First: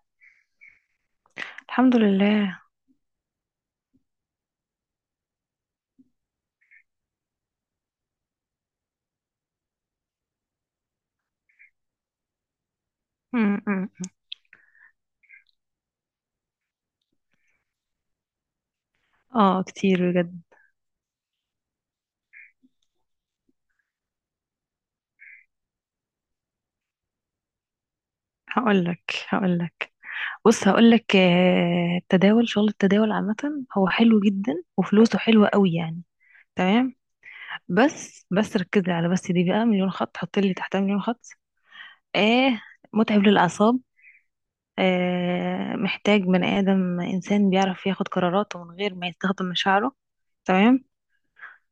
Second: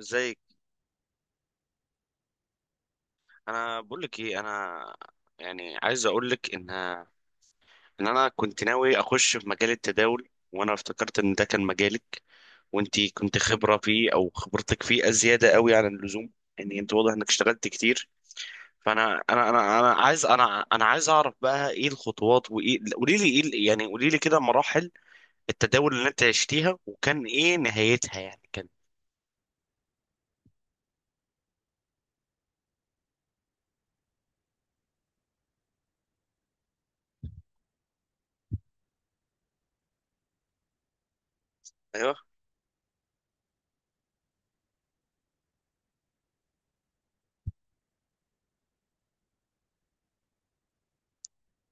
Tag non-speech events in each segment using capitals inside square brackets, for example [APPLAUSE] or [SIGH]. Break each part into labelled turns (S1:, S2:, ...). S1: ازيك؟
S2: الحمد لله.
S1: انا بقول لك ايه، انا عايز اقول لك ان انا كنت ناوي اخش في مجال التداول، وانا افتكرت ان ده كان مجالك، وانت كنت
S2: م-
S1: خبره
S2: م.
S1: فيه او خبرتك فيه ازياده قوي عن اللزوم. يعني انت واضح انك اشتغلت كتير. فانا انا
S2: اه
S1: انا انا
S2: كتير
S1: عايز
S2: بجد.
S1: انا انا عايز اعرف بقى ايه الخطوات، وايه، قولي لي ايه قولي لي كده مراحل التداول اللي انت عشتيها، وكان ايه نهايتها؟ يعني كان.
S2: هقولك، بص، هقولك، التداول، شغل التداول عامة، هو حلو جدا وفلوسه حلوة قوي يعني. تمام. بس ركزي على بس، دي بقى مليون خط، حطي لي تحتها مليون خط.
S1: ايوه.
S2: اه متعب للأعصاب. محتاج بني آدم، إنسان بيعرف ياخد قراراته من غير ما يستخدم مشاعره. تمام.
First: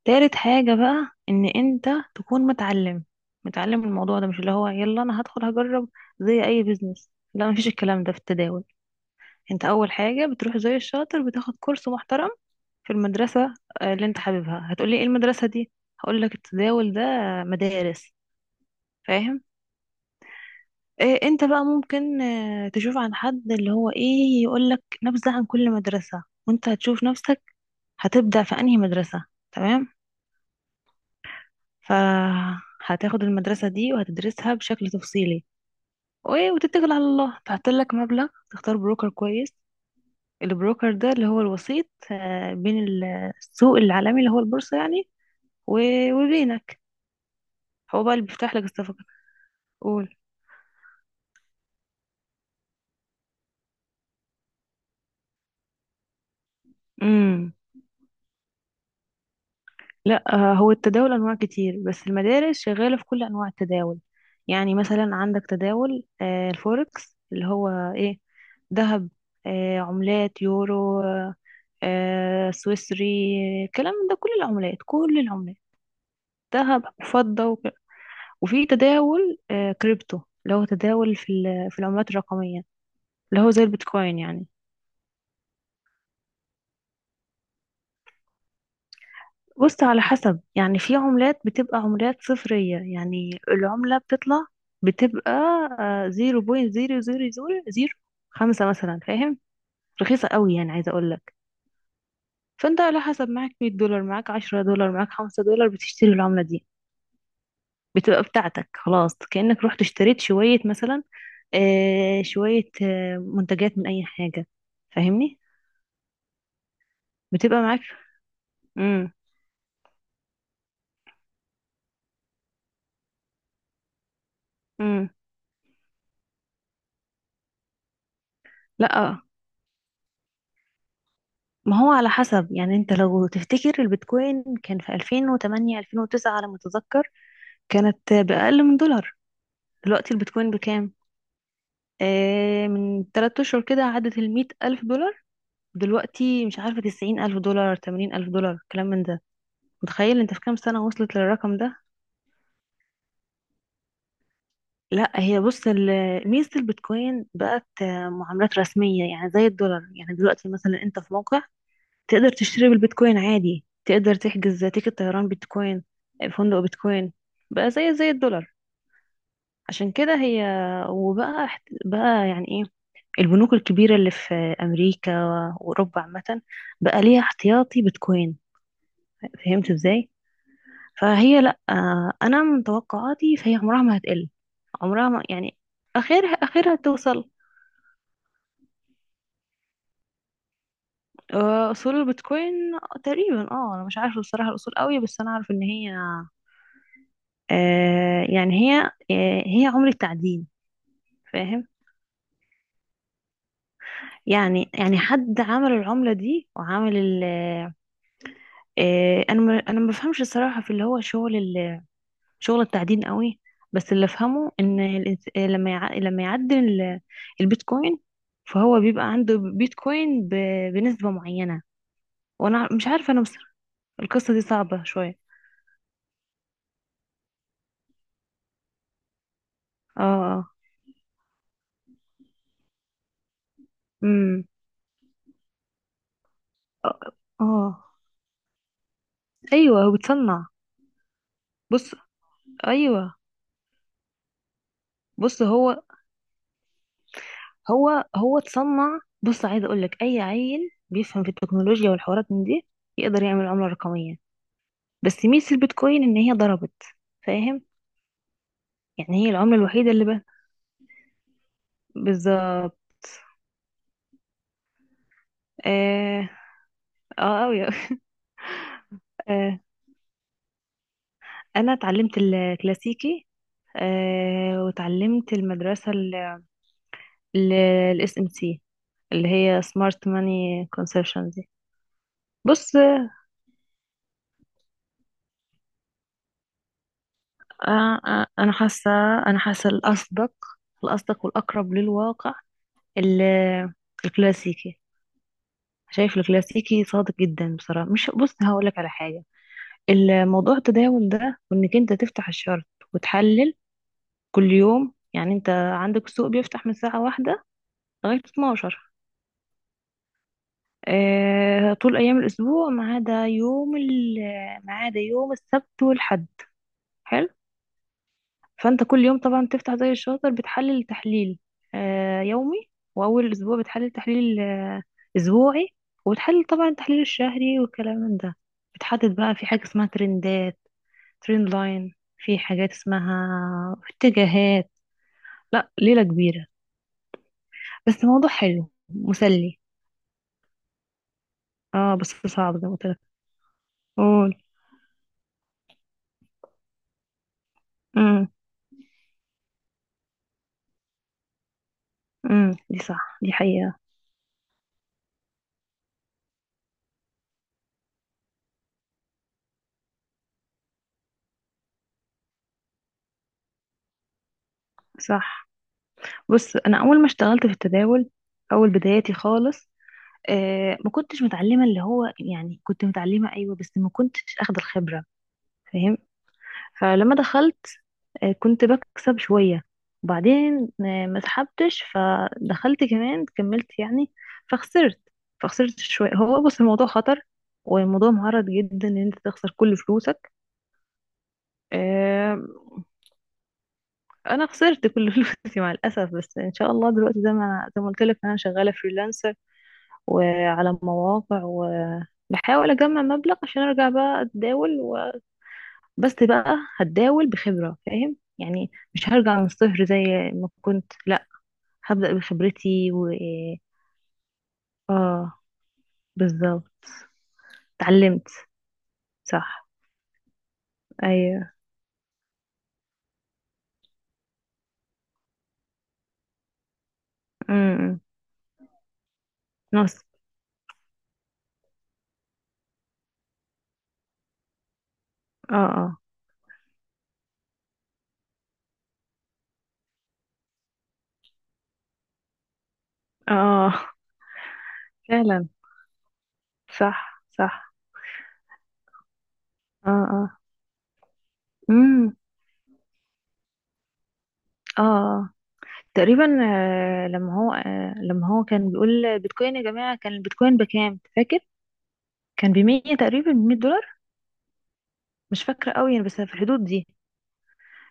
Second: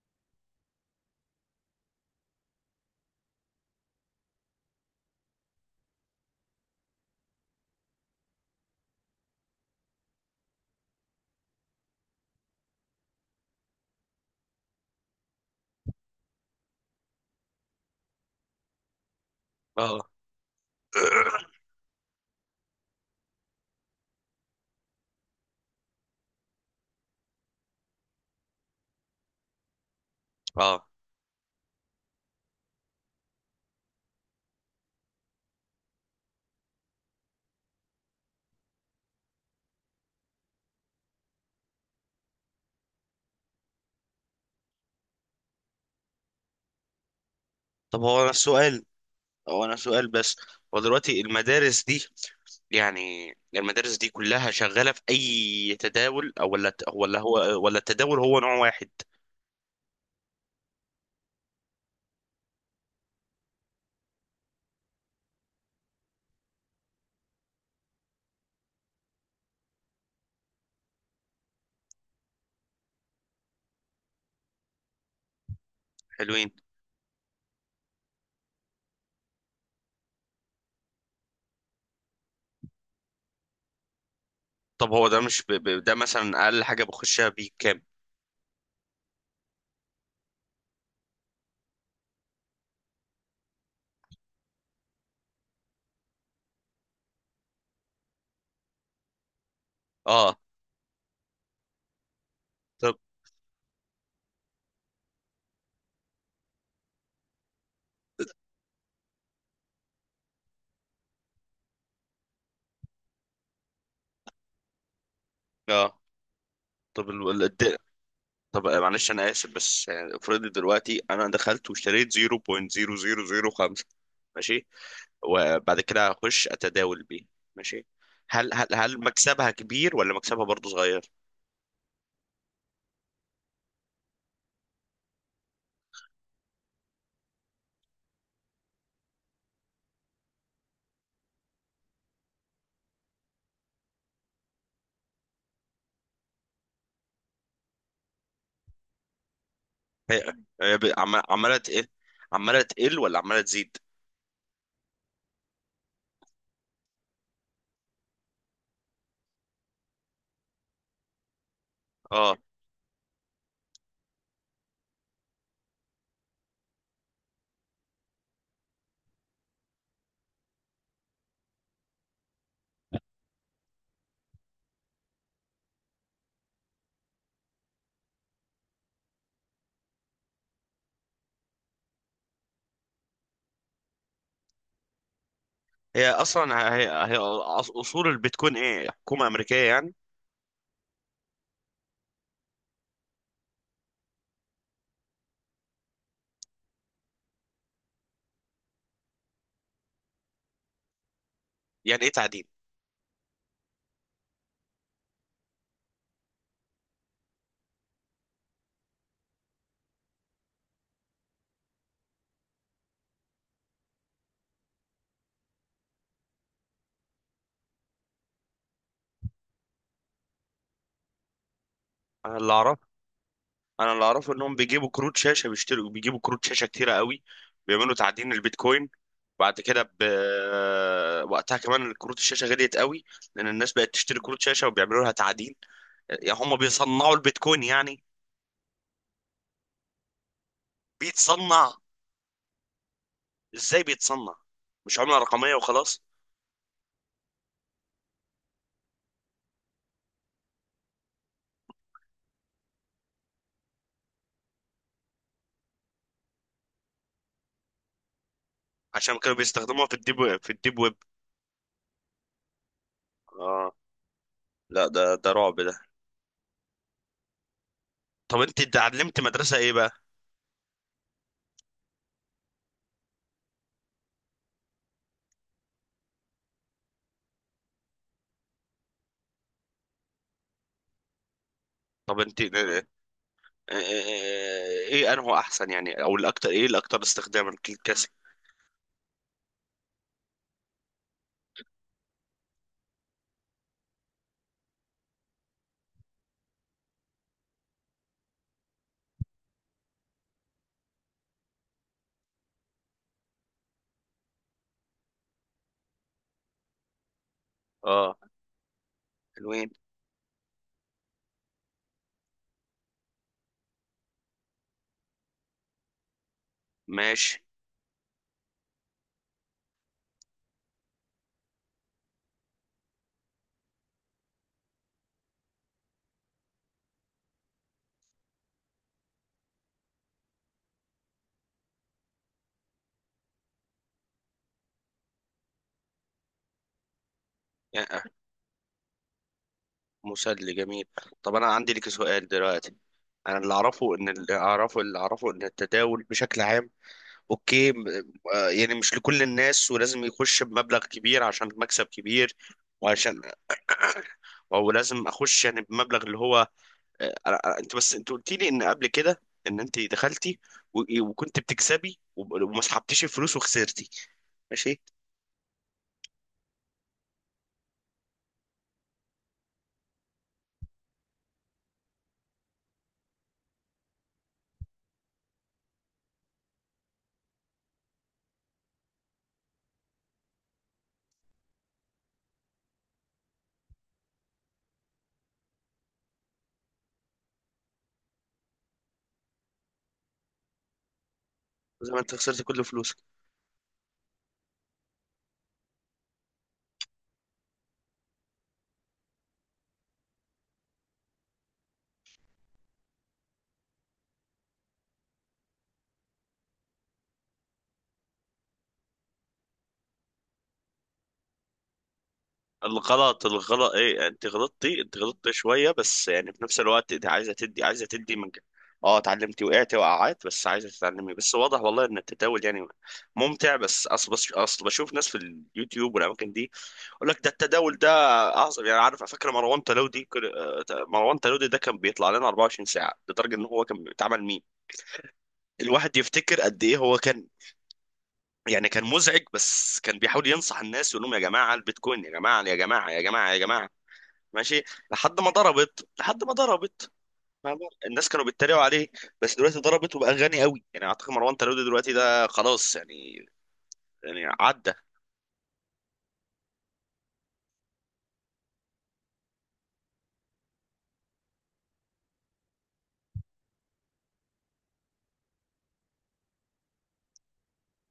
S2: تالت حاجة بقى ان انت تكون متعلم، متعلم الموضوع ده، مش اللي هو يلا انا هدخل هجرب، زي اي بيزنس، لا مفيش الكلام ده في التداول. انت اول حاجة بتروح زي الشاطر بتاخد كورس محترم في المدرسة. اللي انت حاببها. هتقولي ايه المدرسة دي؟ هقولك، التداول ده مدارس، فاهم؟
S1: اه.
S2: إيه، انت بقى ممكن تشوف عن حد اللي هو ايه، يقولك نبذة عن كل مدرسة وانت هتشوف نفسك هتبدأ في انهي مدرسة. تمام.
S1: [COUGHS] اه.
S2: فهتاخد المدرسة دي وهتدرسها بشكل تفصيلي، وايه وتتكل على الله، تحط لك مبلغ، تختار بروكر كويس. البروكر ده اللي هو الوسيط بين السوق العالمي اللي هو البورصة يعني، و- وبينك.
S1: طب
S2: هو بقى
S1: هو
S2: اللي
S1: أنا
S2: بيفتح لك
S1: السؤال،
S2: الصفقة.
S1: هو انا سؤال
S2: قول.
S1: بس. هو دلوقتي المدارس دي، يعني المدارس دي كلها شغالة في اي تداول، او ولا هو
S2: امم
S1: ولا التداول هو نوع واحد؟
S2: لا. هو التداول انواع كتير، بس المدارس شغاله في كل انواع التداول. يعني مثلا عندك تداول الفوركس، اللي هو ايه، ذهب، عملات، يورو، سويسري، الكلام ده، كل العملات، كل العملات،
S1: حلوين.
S2: ذهب وفضه وفي تداول كريبتو، اللي هو تداول في في العملات الرقميه، اللي هو زي البيتكوين يعني.
S1: طب هو ده مش ده مثلا اقل حاجة بخشها بكام؟
S2: بص، على حسب يعني، في عملات بتبقى عملات صفرية، يعني العملة بتطلع بتبقى زيرو بوينت زيرو زيرو زيرو زيرو خمسة مثلا، فاهم، رخيصة
S1: اه.
S2: قوي يعني، عايزة أقول لك. فأنت
S1: طب
S2: على حسب، معاك 100 دولار، معاك 10 دولار، معاك 5 دولار، بتشتري العملة دي، بتبقى بتاعتك خلاص، كأنك رحت اشتريت شوية مثلا، شوية منتجات من أي حاجة، فاهمني؟
S1: اه. طب
S2: بتبقى معاك.
S1: طب معلش
S2: امم
S1: انا اسف، بس يعني افرضي دلوقتي انا دخلت واشتريت 0.0005، ماشي،
S2: امم
S1: وبعد كده هخش اتداول بيه، ماشي، هل
S2: لا،
S1: مكسبها كبير ولا مكسبها برضه صغير؟
S2: ما هو على حسب يعني. انت لو تفتكر البيتكوين كان في 2008 2009 على ما اتذكر، كانت بأقل من دولار. دلوقتي البيتكوين بكام؟ من 3 اشهر كده عدت ال 100 ألف دولار، دلوقتي مش عارفة، 90 ألف دولار، 80 ألف دولار، كلام من ده.
S1: هي
S2: متخيل انت في كام سنة وصلت
S1: عماله
S2: للرقم ده؟
S1: تقل، عماله تقل ولا عماله تزيد؟
S2: لا هي بص، ميزة البيتكوين بقت معاملات رسمية يعني، زي الدولار يعني. دلوقتي مثلا انت في موقع تقدر
S1: اه.
S2: تشتري بالبيتكوين عادي، تقدر تحجز تيكت طيران بيتكوين، فندق بيتكوين. بقى زي الدولار. عشان كده هي، وبقى، بقى يعني ايه، البنوك الكبيرة اللي في أمريكا وأوروبا عامة بقى ليها احتياطي بيتكوين. فهمت ازاي؟ فهي لأ، أنا من توقعاتي فهي عمرها ما هتقل، عمرها ما يعني،
S1: هي
S2: أخرها
S1: اصلا
S2: أخرها
S1: هي هي
S2: توصل.
S1: أص- اصول البيتكوين ايه؟ حكومه امريكيه يعني؟
S2: أصول البيتكوين تقريبا، أنا مش عارفة بصراحة الأصول قوي، بس أنا أعرف إن هي، آه يعني هي هي عملة تعدين، فاهم.
S1: يعني ايه تعدين؟
S2: يعني، يعني حد عمل العملة دي وعمل ال انا ما بفهمش الصراحة، في اللي هو شغل شغل التعدين قوي، بس اللي افهمه ان لما يعدل البيتكوين، فهو بيبقى عنده بيتكوين بنسبة معينة.
S1: انا اللي
S2: وانا
S1: اعرف،
S2: مش عارفة انا بصراحة،
S1: انا اللي اعرفه
S2: القصة دي
S1: انهم
S2: صعبة
S1: بيجيبوا كروت
S2: شوية.
S1: شاشه، بيشتروا، بيجيبوا كروت شاشه كتيره قوي، بيعملوا تعدين البيتكوين، بعد كده
S2: اه اه
S1: وقتها كمان كروت الشاشه غليت قوي، لان الناس بقت تشتري كروت
S2: امم
S1: شاشه وبيعملوا لها تعدين. يعني هم
S2: اه
S1: بيصنعوا البيتكوين
S2: آه.
S1: يعني.
S2: ايوه، هو بتصنع.
S1: بيتصنع؟
S2: بص ايوه
S1: ازاي بيتصنع؟ مش عمله
S2: بص
S1: رقميه
S2: هو
S1: وخلاص؟
S2: هو هو اتصنع، بص، عايزه اقول لك اي عيل بيفهم في التكنولوجيا والحوارات من دي يقدر يعمل عمله رقميه. بس ميزه البيتكوين ان هي ضربت، فاهم.
S1: عشان
S2: يعني هي
S1: كانوا
S2: العمله
S1: بيستخدموها
S2: الوحيده
S1: في
S2: اللي
S1: الديب
S2: بقى.
S1: ويب، في الديب ويب.
S2: بالظبط.
S1: اه. لا ده، ده رعب ده.
S2: اه اه أوي. [LAUGHS]
S1: طب انت اتعلمت مدرسة
S2: آه
S1: ايه بقى؟
S2: انا اتعلمت الكلاسيكي، وتعلمت المدرسه الاس ام سي، اللي هي سمارت ماني كونسبشن دي.
S1: طب انت
S2: بص.
S1: ايه، ايه انه احسن يعني، او الاكتر، ايه الاكتر استخداما للكسر؟
S2: انا حاسه، انا حاسه الاصدق، الاصدق والاقرب للواقع، ال- الكلاسيكي. شايف الكلاسيكي صادق جدا بصراحة. مش، بص هقولك على حاجة، الموضوع التداول ده، وانك انت تفتح الشرط وتحلل كل يوم. يعني انت عندك السوق بيفتح من الساعة واحدة
S1: اه.
S2: لغاية 12،
S1: حلوين.
S2: اه طول ايام الاسبوع ما عدا ما عدا يوم السبت والحد. حلو.
S1: ماشي.
S2: فانت كل يوم طبعا بتفتح زي الشاطر، بتحلل تحليل يومي، واول اسبوع بتحلل تحليل اسبوعي، وبتحلل طبعا التحليل الشهري والكلام من ده. بتحدد بقى، في حاجة اسمها ترندات، ترند لاين، في حاجات اسمها اتجاهات. لا ليلة كبيرة،
S1: اه، آه.
S2: بس موضوع حلو مسلي.
S1: مسلي جميل. طب انا عندي لك
S2: اه بس
S1: سؤال
S2: صعب زي ما
S1: دلوقتي.
S2: قلت لك.
S1: انا اللي اعرفه ان اللي
S2: قول.
S1: اعرفه اللي اعرفه ان التداول بشكل عام، اوكي
S2: امم
S1: اه، يعني مش لكل الناس، ولازم يخش بمبلغ كبير عشان مكسب كبير،
S2: دي صح،
S1: وعشان،
S2: دي حقيقة.
S1: او لازم اخش يعني بمبلغ اللي هو، آه، انت بس انت قلت لي ان قبل كده ان انت دخلتي وكنت بتكسبي وما سحبتيش الفلوس وخسرتي، ماشي.
S2: صح. بص، انا اول ما اشتغلت في التداول، اول بداياتي خالص، ما كنتش متعلمة، اللي هو يعني، كنت متعلمة أيوة بس ما كنتش أخد الخبرة، فاهم؟ فلما دخلت، كنت بكسب شوية، وبعدين ما سحبتش، فدخلت كمان، كملت يعني، فخسرت، فخسرت شوية. هو بص، الموضوع خطر، والموضوع معرض جدا ان انت تخسر كل فلوسك.
S1: زي ما انت خسرت
S2: آه
S1: كل فلوسك.
S2: انا خسرت كل [LAUGHS] فلوسي مع الاسف، بس ان شاء الله دلوقتي زي ما قلت لك، انا شغاله فريلانسر وعلى مواقع، وبحاول اجمع مبلغ عشان ارجع بقى اتداول و... بس بقى هتداول بخبرة، فاهم يعني، مش هرجع من الصفر زي ما كنت، لا هبدأ بخبرتي و...
S1: الغلط ايه، انت غلطتي، انت غلطتي
S2: اه
S1: شويه، بس يعني في نفس
S2: بالظبط،
S1: الوقت انت عايزه تدي، عايزه تدي
S2: اتعلمت.
S1: اه. اتعلمتي،
S2: صح،
S1: وقعتي وقعات، بس عايزه تتعلمي، بس
S2: ايوه.
S1: واضح والله ان التداول يعني ممتع. بس اصل بشوف ناس في اليوتيوب والاماكن دي، اقول لك ده التداول ده
S2: امم.
S1: اعظم يعني. عارف فاكر مروان
S2: نص.
S1: تلودي مروان تلودي ده كان بيطلع لنا 24 ساعه، لدرجه ان هو كان بيتعمل ميم.
S2: اه
S1: الواحد
S2: اه
S1: يفتكر قد ايه هو كان، يعني كان مزعج، بس كان بيحاول ينصح الناس، يقول لهم يا جماعه البيتكوين، يا جماعه،
S2: اه
S1: ماشي، لحد ما
S2: فعلا.
S1: ضربت لحد ما ضربت
S2: صح،
S1: فاهم؟
S2: صح.
S1: الناس كانوا بيتريقوا عليه، بس دلوقتي
S2: اه
S1: ضربت وبقى
S2: اه
S1: غني قوي. يعني اعتقد مروان تلودي دلوقتي
S2: امم
S1: ده خلاص يعني، يعني عدى.
S2: اه آه. تقريبا. لما هو كان بيقول بيتكوين يا جماعة، كان البيتكوين بكام فاكر؟ كان ب 100 تقريبا، ب 100 دولار، مش فاكرة قوي يعني، بس في الحدود دي.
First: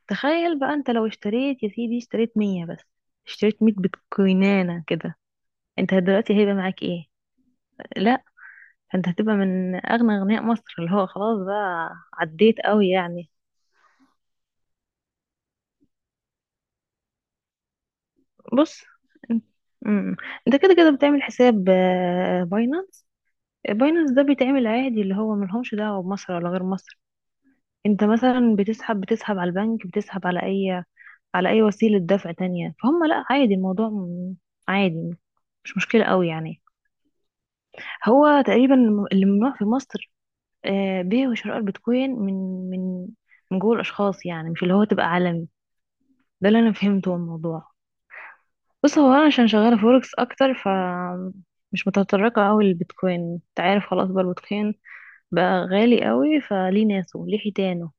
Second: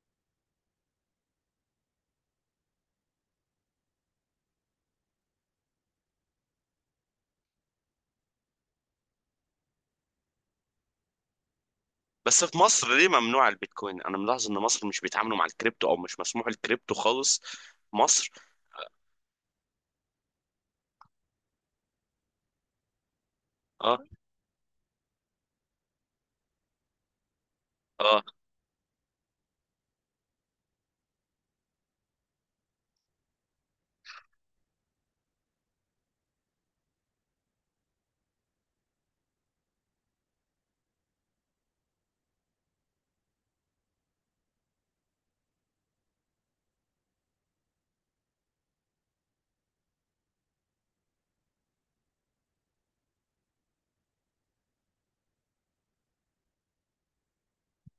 S2: تخيل بقى انت لو اشتريت يا سيدي، اشتريت 100 بس، اشتريت مية بيتكوينانة كده، انت دلوقتي هيبقى معاك ايه؟ لا انت هتبقى من اغنى اغنياء مصر، اللي هو خلاص بقى،
S1: بس
S2: عديت
S1: في مصر
S2: قوي
S1: ليه
S2: يعني.
S1: ممنوع البيتكوين؟ انا ملاحظ ان مصر مش بيتعاملوا مع الكريبتو، او مش مسموح الكريبتو خالص في مصر.
S2: بص انت، مم. انت كده كده بتعمل حساب باينانس.
S1: اه.
S2: باينانس ده بيتعمل عادي، اللي هو ملهمش دعوة بمصر ولا غير مصر. انت
S1: اه.
S2: مثلا بتسحب، بتسحب على البنك، بتسحب على اي، على اي وسيلة دفع تانية، فهم لا، عادي الموضوع عادي، مش مشكلة قوي يعني. هو تقريبا اللي ممنوع في مصر بيع وشراء البيتكوين من، من، من جوه الاشخاص يعني، مش اللي هو تبقى عالمي. ده اللي انا فهمته من الموضوع. بص هو، انا عشان شغالة فوركس اكتر ف مش متطرقة قوي للبيتكوين، انت عارف، خلاص بقى البيتكوين بقى غالي قوي، فليه ناسه ليه حيتانه،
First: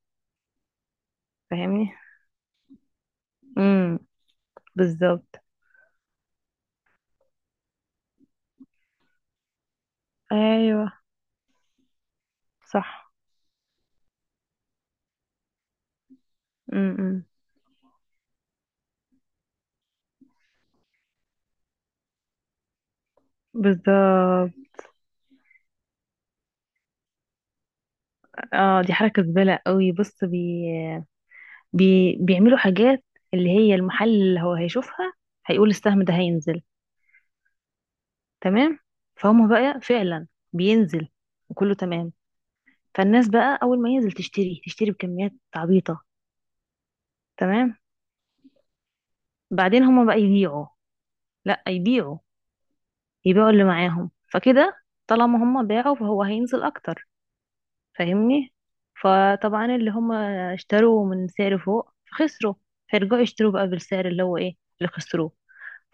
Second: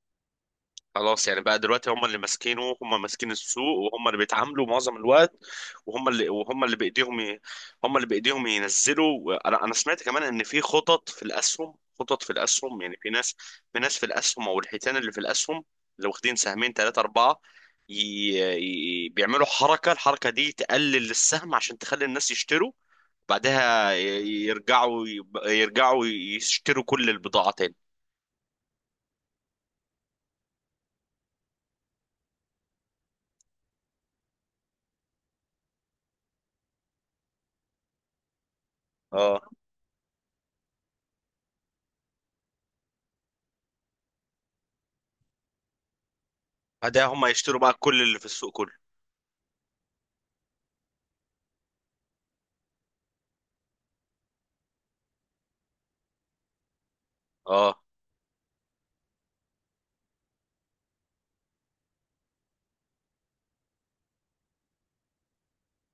S1: خلاص يعني بقى دلوقتي
S2: فاهمني.
S1: هم اللي ماسكينه، هم ماسكين السوق،
S2: امم،
S1: وهم اللي بيتعاملوا معظم الوقت.
S2: بالظبط.
S1: وهم اللي وهم اللي بايديهم ي... هم اللي بايديهم ينزلوا. انا سمعت كمان ان في
S2: ايوه،
S1: خطط في الاسهم، يعني في
S2: صح.
S1: ناس، في الاسهم، او الحيتان اللي في الاسهم، اللي واخدين سهمين، ثلاثة،
S2: امم،
S1: أربعة، ي... بيعملوا حركة، الحركة دي تقلل السهم عشان تخلي الناس يشتروا، بعدها
S2: بالظبط.
S1: يرجعوا يشتروا كل البضاعة تاني.
S2: اه دي حركة زبالة قوي. بص بيعملوا حاجات، اللي هي المحل اللي هو هيشوفها، هيقول السهم ده هينزل. تمام.
S1: اه.
S2: فهم بقى فعلا بينزل، وكله تمام، فالناس بقى اول ما ينزل تشتري، تشتري بكميات عبيطة.
S1: بعدها هم يشتروا بقى
S2: تمام.
S1: كل اللي في السوق كله.
S2: بعدين هم بقى يبيعوا، لا يبيعوا، يبيعوا اللي معاهم فكده، طالما هم باعوا فهو هينزل اكتر،
S1: اه.
S2: فاهمني. فطبعا اللي هم اشتروا من سعر فوق فخسروا، فيرجعوا يشتروا بقى بالسعر اللي هو ايه اللي خسروه،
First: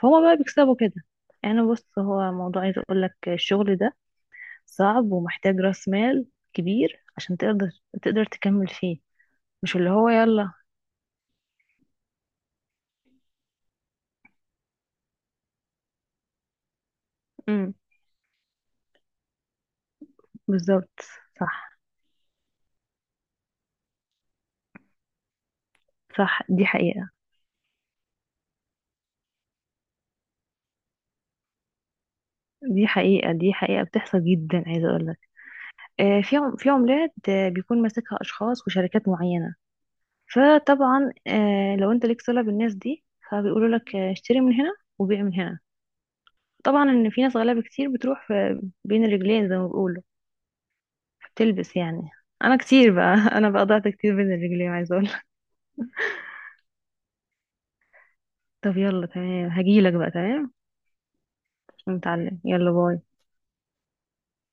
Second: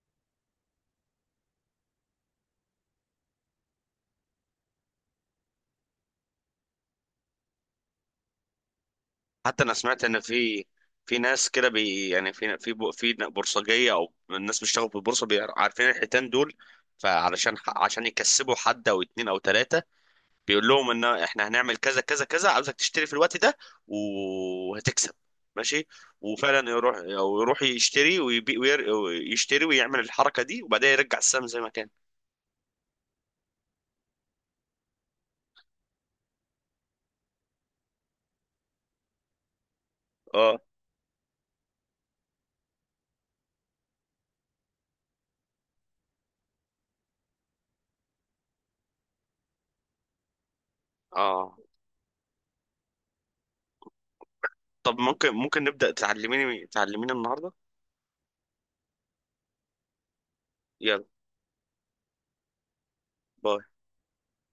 S2: فهم بقى بيكسبوا كده. يعني بص هو موضوع، عايز اقول لك الشغل ده صعب ومحتاج راس مال كبير عشان تقدر، تقدر تكمل فيه،
S1: حتى انا
S2: مش اللي
S1: سمعت
S2: هو
S1: ان
S2: يلا.
S1: في ناس كده بي يعني في في ب- في بورصجية او الناس بيشتغلوا في البورصة، عارفين الحيتان دول، فعلشان
S2: امم،
S1: عشان يكسبوا حد او اتنين او تلاتة، بيقول لهم
S2: بالظبط.
S1: ان احنا هنعمل
S2: صح،
S1: كذا كذا كذا، عاوزك تشتري في الوقت ده وهتكسب، ماشي،
S2: صح، دي
S1: وفعلا يروح،
S2: حقيقة.
S1: او يروح يشتري ويبيع ويشتري ويعمل الحركه دي، وبعدين يرجع السهم زي ما كان.
S2: دي حقيقة، دي حقيقة بتحصل جدا، عايزة اقول لك في عملات بيكون ماسكها اشخاص وشركات معينة،
S1: اه.
S2: فطبعا لو انت ليك صلة بالناس دي، فبيقولوا لك اشتري من هنا وبيع من هنا. طبعا ان في ناس غلابة كتير بتروح بين الرجلين زي ما بيقولوا،
S1: اه.
S2: بتلبس يعني. انا كتير بقى [LAUGHS] انا بقى ضعت كتير بين الرجلين، عايزه
S1: طب
S2: اقول لك.
S1: ممكن، نبدا تعلميني، النهارده؟
S2: طب يلا تمام، هجيلك بقى، تمام،
S1: يلا.
S2: نتعلم، يلا، باي.
S1: باي.